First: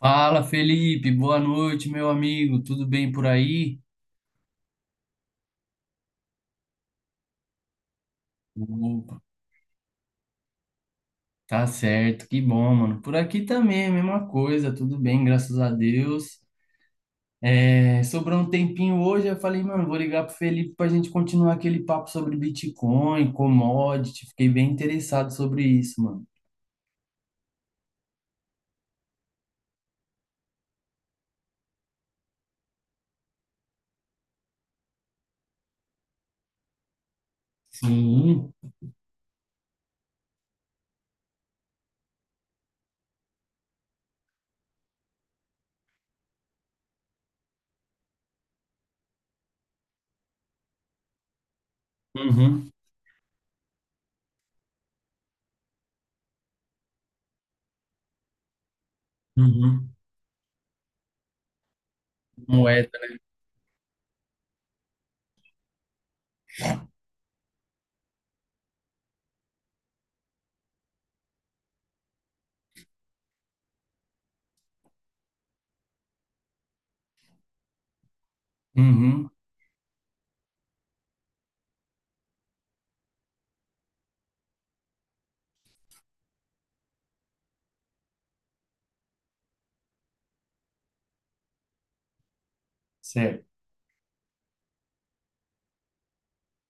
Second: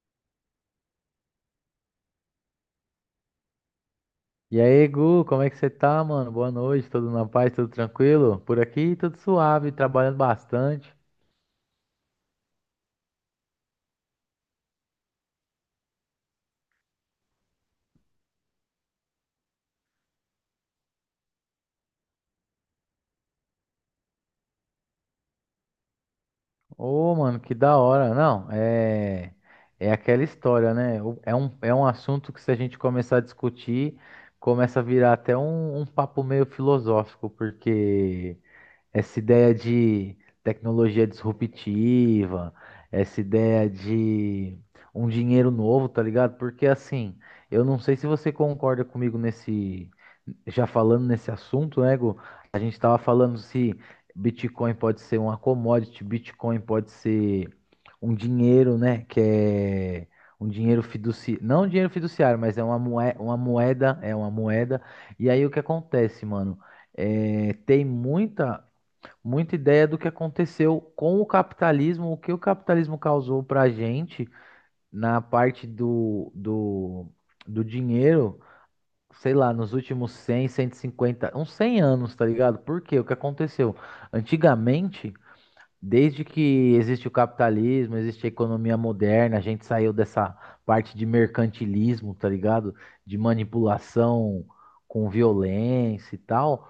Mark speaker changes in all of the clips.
Speaker 1: Fala, Felipe, boa noite, meu amigo. Tudo bem por aí?
Speaker 2: E aí, Gu, como é que você tá, mano? Boa noite, tudo na paz, tudo tranquilo? Por aqui,
Speaker 1: Opa,
Speaker 2: tudo suave, trabalhando bastante.
Speaker 1: tá certo, que bom, mano. Por aqui também, é a mesma coisa, tudo bem, graças a Deus. É, sobrou um tempinho hoje, eu falei, mano, vou ligar pro Felipe pra gente continuar aquele papo sobre Bitcoin, commodity. Fiquei bem interessado sobre isso, mano.
Speaker 2: Ô, mano, que da hora. Não, é aquela história, né? É um assunto que se a gente começar a discutir, começa a virar até um papo meio filosófico, porque
Speaker 1: Sim.
Speaker 2: essa ideia de tecnologia disruptiva, essa ideia de um dinheiro novo, tá ligado? Porque assim, eu não sei se você concorda comigo nesse, já falando nesse assunto, né, Gu? A
Speaker 1: Uhum.
Speaker 2: gente tava falando se Bitcoin pode ser uma commodity, Bitcoin pode ser um dinheiro, né, que
Speaker 1: Uhum.
Speaker 2: é um dinheiro fiduciário, não um dinheiro fiduciário, mas é
Speaker 1: Moeda.
Speaker 2: uma moeda, é uma moeda. E aí o que acontece, mano? É, tem muita muita ideia do que aconteceu com o capitalismo, o que o capitalismo causou para a gente na parte do dinheiro,
Speaker 1: Uhum.
Speaker 2: sei lá, nos últimos 100, 150, uns 100 anos, tá ligado? Por quê? O que aconteceu? Antigamente, desde que existe o capitalismo, existe a economia moderna, a gente saiu dessa parte de mercantilismo, tá ligado? De
Speaker 1: Certo.
Speaker 2: manipulação com violência e tal.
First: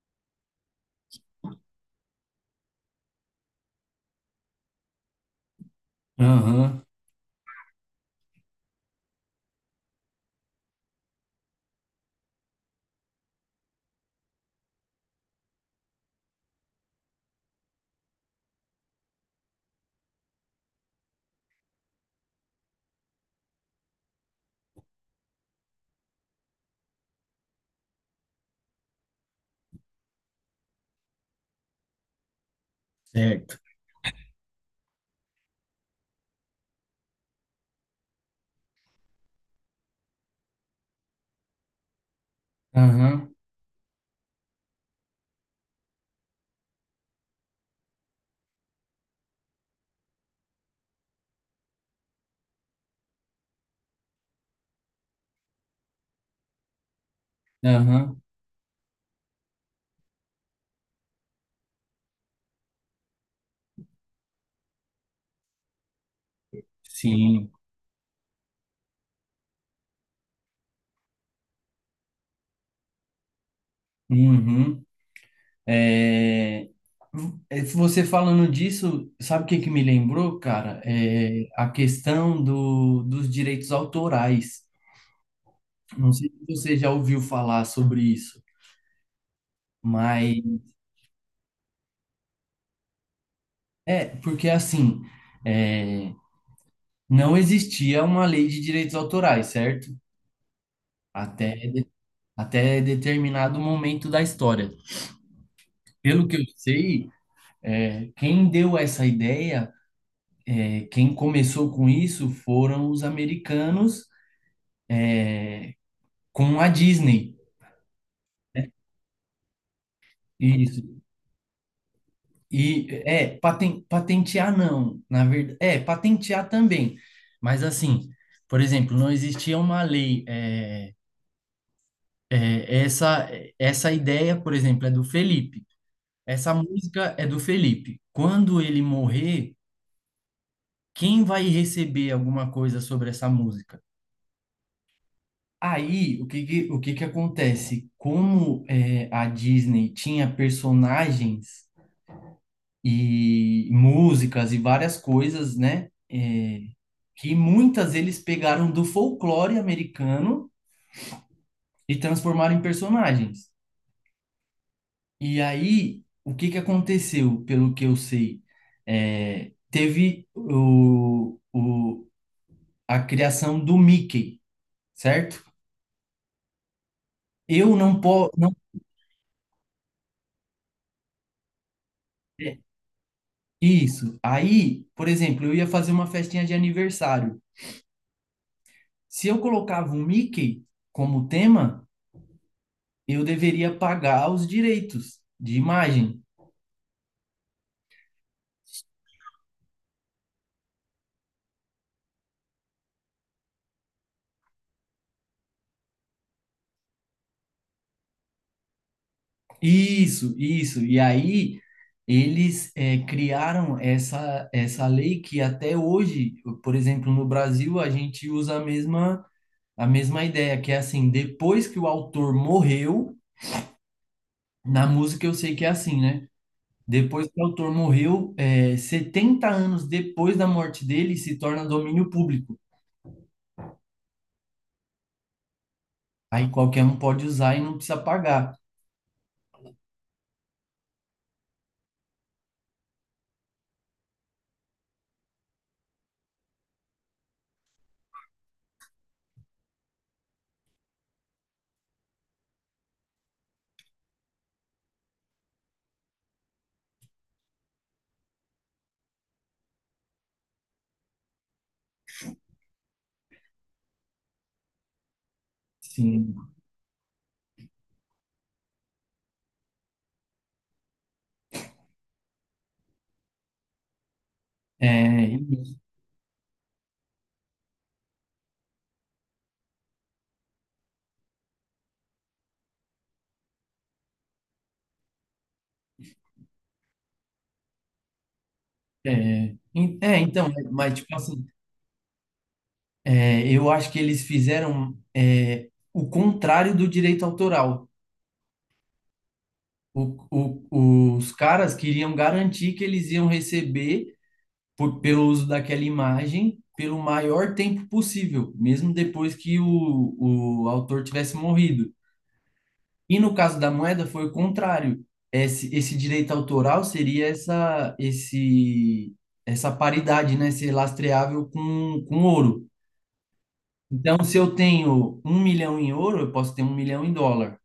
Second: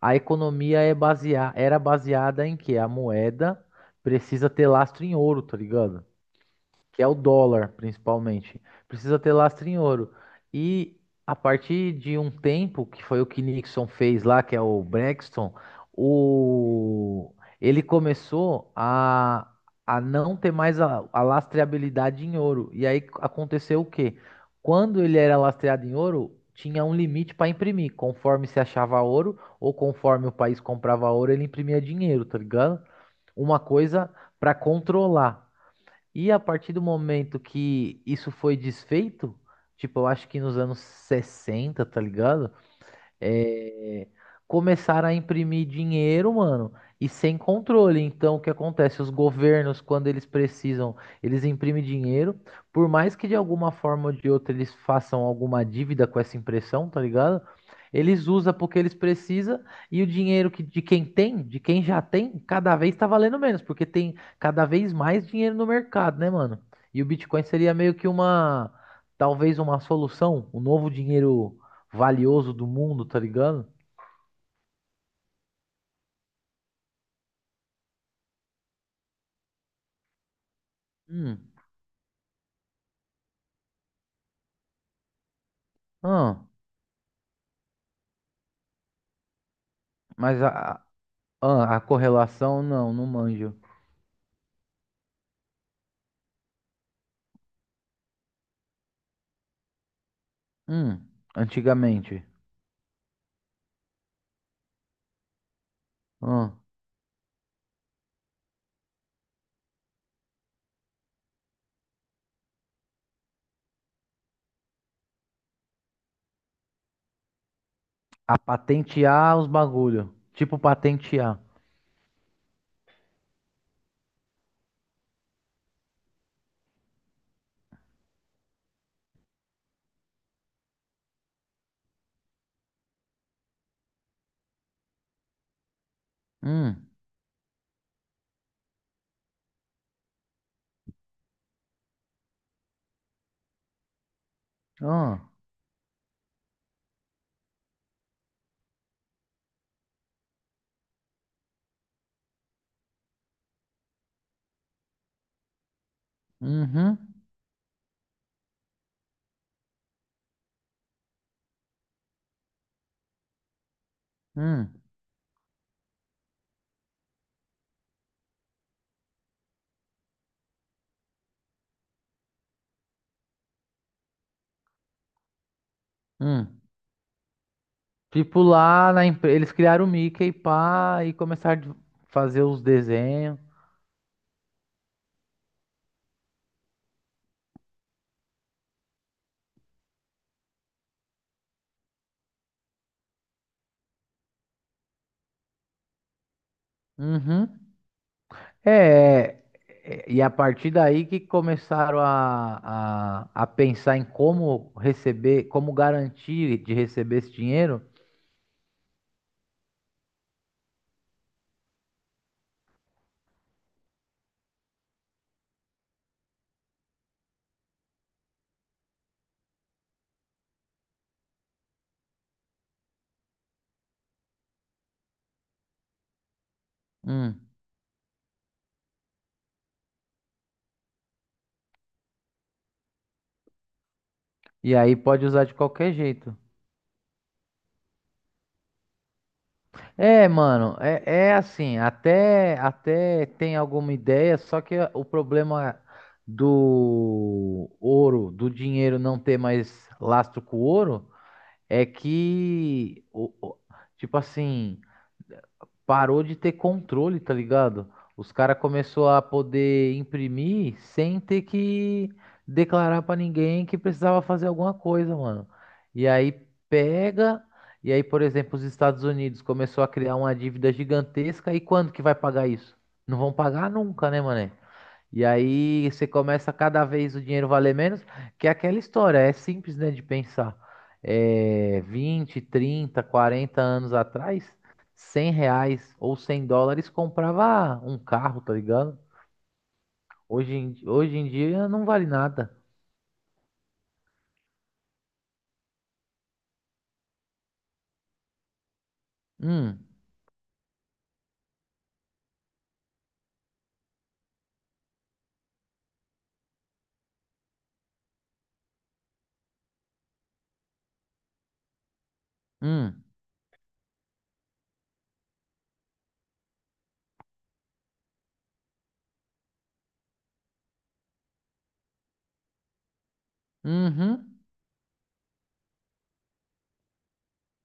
Speaker 2: A economia era baseada em que a moeda precisa ter lastro em ouro, tá ligado?
Speaker 1: Aham.
Speaker 2: Que é o dólar, principalmente. Precisa ter lastro em ouro. E a partir de um tempo, que foi o que Nixon fez lá, que é o Braxton, o... ele começou a não ter mais a lastreabilidade em ouro. E aí aconteceu o quê? Quando ele era lastreado em ouro, tinha um limite para imprimir. Conforme se achava ouro, ou conforme o país comprava ouro, ele imprimia dinheiro, tá ligado?
Speaker 1: Certo.
Speaker 2: Uma coisa para controlar. E a partir do momento que isso foi desfeito, tipo, eu acho que nos anos 60, tá ligado?
Speaker 1: Aham.
Speaker 2: é, Começaram a imprimir dinheiro, mano, e sem controle. Então, o que acontece? Os governos, quando eles precisam, eles imprimem dinheiro, por mais que de alguma forma ou de outra eles façam alguma dívida com essa impressão, tá ligado?
Speaker 1: Aham.
Speaker 2: Eles usam porque eles precisam e o dinheiro que, de quem tem, de quem já tem, cada vez tá valendo menos, porque tem cada vez mais dinheiro no mercado, né, mano? E o Bitcoin
Speaker 1: Sim.
Speaker 2: seria meio que uma, talvez uma solução, um novo dinheiro valioso do mundo, tá ligado?
Speaker 1: Uhum. É, é, você falando disso, sabe o que me lembrou, cara? É
Speaker 2: Hum.
Speaker 1: a questão do, dos direitos autorais. Não sei
Speaker 2: Ah,
Speaker 1: se você já ouviu falar sobre isso, mas
Speaker 2: mas a correlação não, não manjo.
Speaker 1: é porque assim, é, não existia uma lei de direitos autorais, certo?
Speaker 2: Hum.
Speaker 1: Até,
Speaker 2: Antigamente.
Speaker 1: até determinado momento da história. Pelo que eu
Speaker 2: Ah,
Speaker 1: sei, quem deu essa ideia, quem começou com isso foram os americanos com a Disney.
Speaker 2: a patentear os bagulho. Tipo
Speaker 1: Isso.
Speaker 2: patentear.
Speaker 1: E é, patentear não, na verdade, patentear também. Mas assim, por exemplo, não existia uma lei é, essa essa ideia, por exemplo, é do Felipe. Essa
Speaker 2: Hum.
Speaker 1: música é do Felipe. Quando ele morrer, quem vai receber alguma coisa sobre essa música?
Speaker 2: Ah.
Speaker 1: Aí, o que que acontece? Como é, a Disney tinha personagens e músicas e várias coisas, né? É,
Speaker 2: Uhum.
Speaker 1: que muitas eles pegaram do folclore americano e transformaram em personagens.
Speaker 2: Hum.
Speaker 1: E aí, o que que aconteceu, pelo que eu sei? Teve a criação do Mickey, certo?
Speaker 2: Hum.
Speaker 1: Eu não posso.
Speaker 2: Tipo
Speaker 1: Não,
Speaker 2: lá na empresa eles criaram o Mickey pá, e começaram a fazer
Speaker 1: é,
Speaker 2: os desenhos.
Speaker 1: isso. Aí, por exemplo, eu ia fazer uma festinha de aniversário. Se eu colocava o Mickey como tema, eu deveria pagar os direitos de imagem.
Speaker 2: Uhum. É, é, é, e a partir daí que começaram a pensar em como receber, como garantir de receber esse dinheiro.
Speaker 1: Isso, isso. E aí eles criaram essa lei que até hoje, por exemplo, no Brasil, a gente usa a mesma ideia, que é assim, depois que o autor morreu, na música eu sei que é assim, né? Depois que o
Speaker 2: Hum,
Speaker 1: autor morreu, 70 anos depois da morte dele, se torna domínio público.
Speaker 2: e aí pode usar de qualquer jeito.
Speaker 1: Aí qualquer um pode usar e não precisa pagar.
Speaker 2: É, mano, é assim, até tem alguma ideia, só que o problema do ouro, do dinheiro não ter mais lastro com o ouro, é que, tipo assim. Parou de ter controle, tá ligado? Os caras começou a poder imprimir sem ter que declarar pra ninguém que precisava fazer alguma coisa, mano. E aí
Speaker 1: Sim.
Speaker 2: pega, e aí, por exemplo, os Estados Unidos começou a criar uma dívida gigantesca, e quando que vai pagar isso? Não vão pagar nunca, né, mané? E
Speaker 1: É,
Speaker 2: aí você começa cada vez o dinheiro valer menos, que é aquela história, é simples, né, de pensar. É, 20, 30, 40 anos atrás, R$ 100 ou 100 dólares comprava um carro, tá ligado?
Speaker 1: É, en- é, então,
Speaker 2: Hoje
Speaker 1: é,
Speaker 2: em,
Speaker 1: mas tipo
Speaker 2: hoje em
Speaker 1: assim,
Speaker 2: dia não vale nada.
Speaker 1: eu acho que eles fizeram o contrário do direito autoral.
Speaker 2: Hum,
Speaker 1: O- os caras queriam garantir que eles iam receber pelo uso daquela imagem pelo maior tempo possível, mesmo depois que o autor tivesse morrido.
Speaker 2: hum,
Speaker 1: E no caso da moeda foi o contrário. Esse direito autoral seria essa paridade, né, ser lastreável com ouro. Então, se
Speaker 2: uhum,
Speaker 1: eu tenho 1 milhão em ouro, eu posso ter 1 milhão em dólar.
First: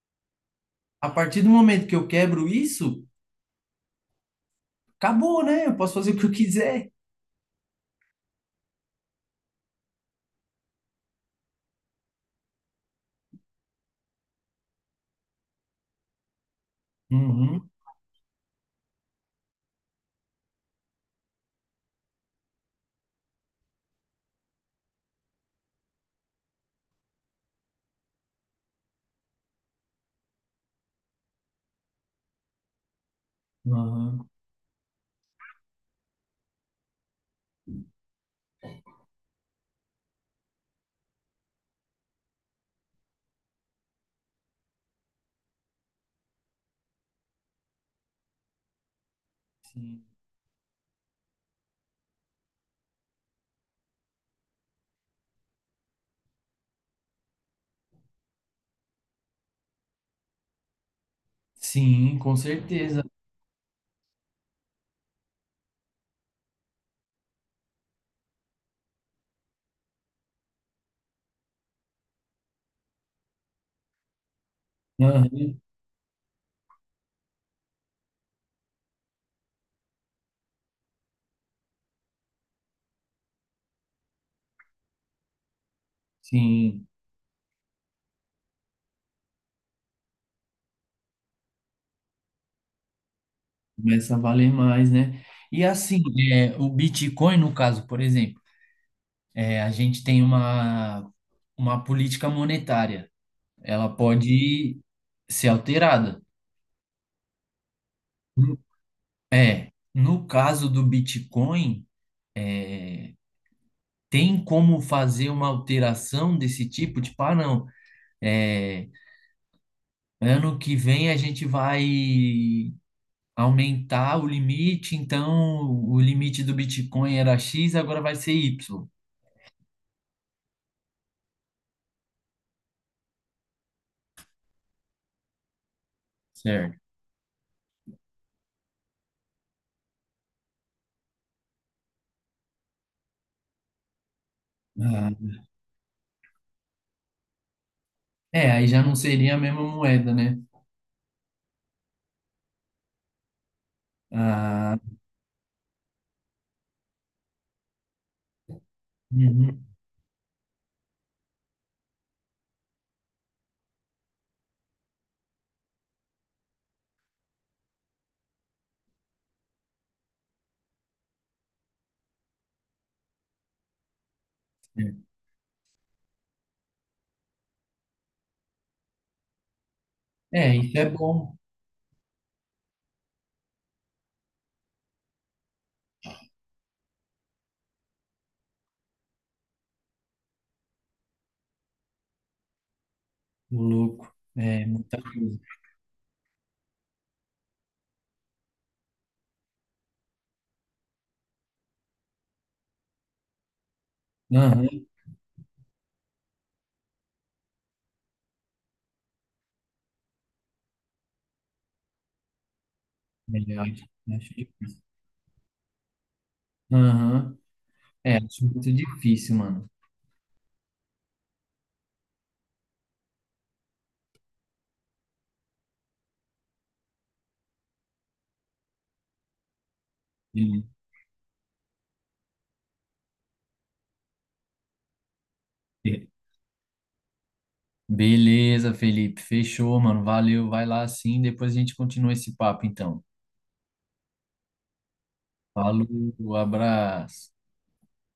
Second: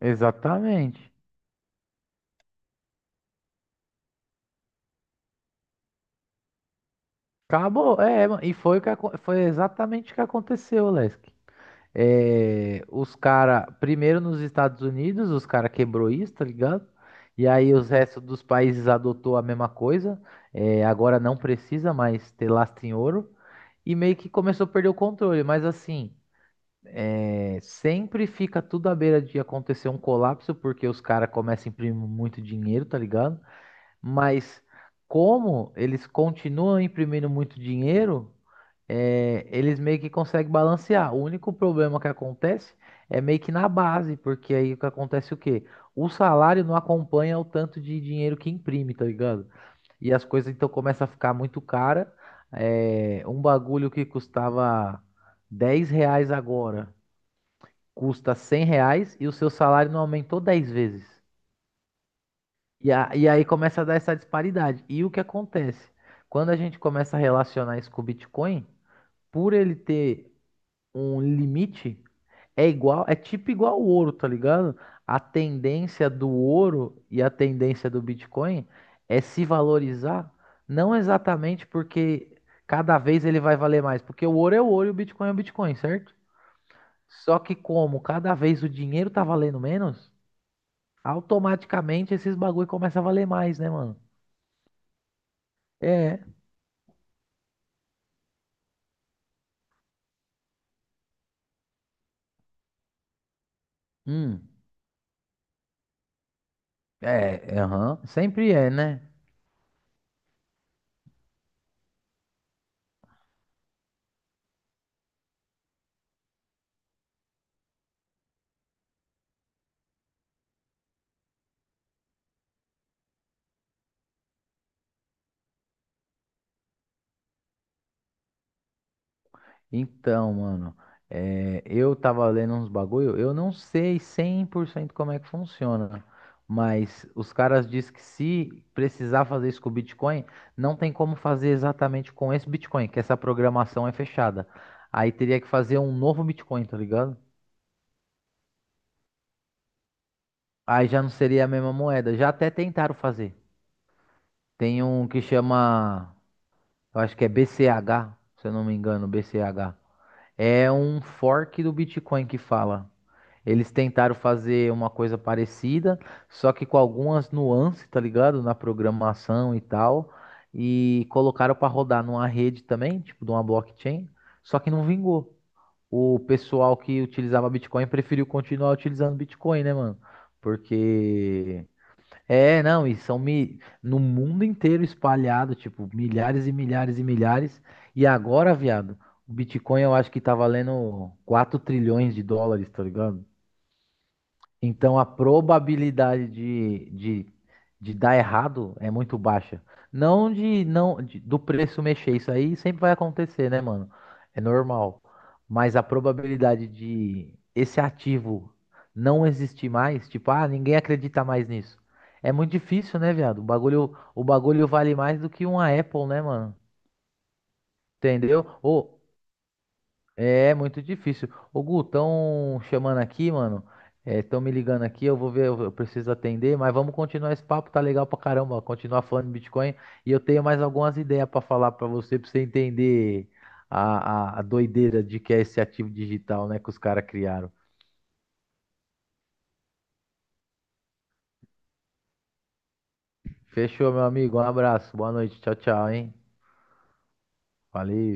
Speaker 2: exatamente.
Speaker 1: A partir do momento que eu quebro isso, acabou, né? Eu posso fazer o que eu quiser.
Speaker 2: Acabou, é, e foi, o que, foi exatamente o que aconteceu, Lesk. É, os cara, primeiro nos Estados Unidos, os cara quebrou isso, tá ligado? E
Speaker 1: Uhum,
Speaker 2: aí os restos dos países adotou a mesma coisa. É, agora não precisa mais ter lastro em ouro. E meio que começou a perder o controle. Mas assim, é, sempre fica tudo à beira de acontecer um colapso, porque os caras começam a imprimir muito dinheiro, tá ligado?
Speaker 1: uhum,
Speaker 2: Mas como eles continuam imprimindo muito dinheiro, eles meio que conseguem balancear. O único problema que acontece é meio que na base, porque aí o que acontece é o quê? O salário não acompanha o tanto de dinheiro que imprime, tá ligado?
Speaker 1: sim.
Speaker 2: E as coisas então começam a ficar muito cara. É, um bagulho que custava R$ 10 agora custa R$ 100 e o seu salário não aumentou 10 vezes.
Speaker 1: Sim, com
Speaker 2: E,
Speaker 1: certeza.
Speaker 2: a- e aí começa a dar essa disparidade. E o que acontece? Quando a gente começa a relacionar isso com o Bitcoin, por ele ter um limite é igual, é tipo igual o ouro, tá ligado? A
Speaker 1: Uhum,
Speaker 2: tendência do ouro e a tendência do Bitcoin é se valorizar, não exatamente porque cada vez ele vai valer mais, porque o ouro é o ouro e o Bitcoin é o Bitcoin, certo?
Speaker 1: sim,
Speaker 2: Só que como cada vez o dinheiro tá valendo menos, automaticamente esses bagulho começa a valer mais, né, mano?
Speaker 1: começa a valer mais, né? E assim,
Speaker 2: É.
Speaker 1: o Bitcoin, no caso, por exemplo, a gente tem uma política monetária. Ela
Speaker 2: Hum.
Speaker 1: pode ser alterada.
Speaker 2: É, aham. Sempre
Speaker 1: No-
Speaker 2: é, né?
Speaker 1: É, no caso do Bitcoin, é, tem como fazer uma alteração desse tipo? Tipo, ah, não, é, ano que vem a gente vai aumentar o limite, então o limite do Bitcoin era X, agora vai ser Y.
Speaker 2: Então, mano, eu tava lendo uns bagulho, eu não sei 100% como é que funciona,
Speaker 1: Certo.
Speaker 2: mas os caras dizem que se precisar fazer isso com o Bitcoin, não tem como fazer exatamente com esse Bitcoin, que essa programação é fechada.
Speaker 1: Ah,
Speaker 2: Aí teria que fazer um novo Bitcoin, tá ligado?
Speaker 1: é, aí já não seria a mesma moeda, né?
Speaker 2: Aí já não seria a mesma moeda. Já até tentaram fazer.
Speaker 1: Ah,
Speaker 2: Tem um que chama, eu acho que é BCH, se eu não me engano,
Speaker 1: uhum,
Speaker 2: BCH. É um fork do Bitcoin que fala. Eles tentaram fazer uma coisa parecida, só que com algumas nuances, tá ligado? Na programação e tal. E colocaram para rodar numa rede também, tipo de uma blockchain, só que não
Speaker 1: certo.
Speaker 2: vingou. O pessoal que utilizava Bitcoin preferiu continuar utilizando Bitcoin, né, mano?
Speaker 1: É, isso é bom,
Speaker 2: Porque é, não, e são no mundo inteiro espalhado, tipo, milhares e milhares e milhares. E agora, viado, o Bitcoin eu acho que tá valendo 4 trilhões de dólares, tá ligado?
Speaker 1: ô louco. É,
Speaker 2: Então
Speaker 1: muita
Speaker 2: a
Speaker 1: coisa.
Speaker 2: probabilidade de dar errado é muito baixa. Não do preço mexer, isso aí sempre vai acontecer, né, mano? É
Speaker 1: Aham,
Speaker 2: normal. Mas a probabilidade de esse ativo não existir mais, tipo, ah, ninguém acredita mais nisso. É muito difícil, né, viado? O
Speaker 1: é, acho,
Speaker 2: bagulho, o
Speaker 1: acho
Speaker 2: bagulho
Speaker 1: difícil.
Speaker 2: vale mais do que uma Apple, né, mano?
Speaker 1: Aham, é, acho
Speaker 2: Entendeu?
Speaker 1: muito
Speaker 2: Ou
Speaker 1: difícil, mano.
Speaker 2: é muito difícil. Ô, Gu, estão chamando aqui, mano. Estão me ligando aqui, eu vou ver, eu preciso atender, mas vamos continuar esse papo, tá legal pra caramba, continuar falando de Bitcoin. E eu tenho mais algumas ideias pra falar pra você entender a doideira de que é esse ativo digital, né, que os caras criaram.
Speaker 1: Beleza, Felipe. Fechou, mano. Valeu. Vai lá sim. Depois a gente continua esse papo, então.
Speaker 2: Fechou, meu amigo, um abraço, boa noite, tchau, tchau, hein?
Speaker 1: Falou, abraço.
Speaker 2: Valeu.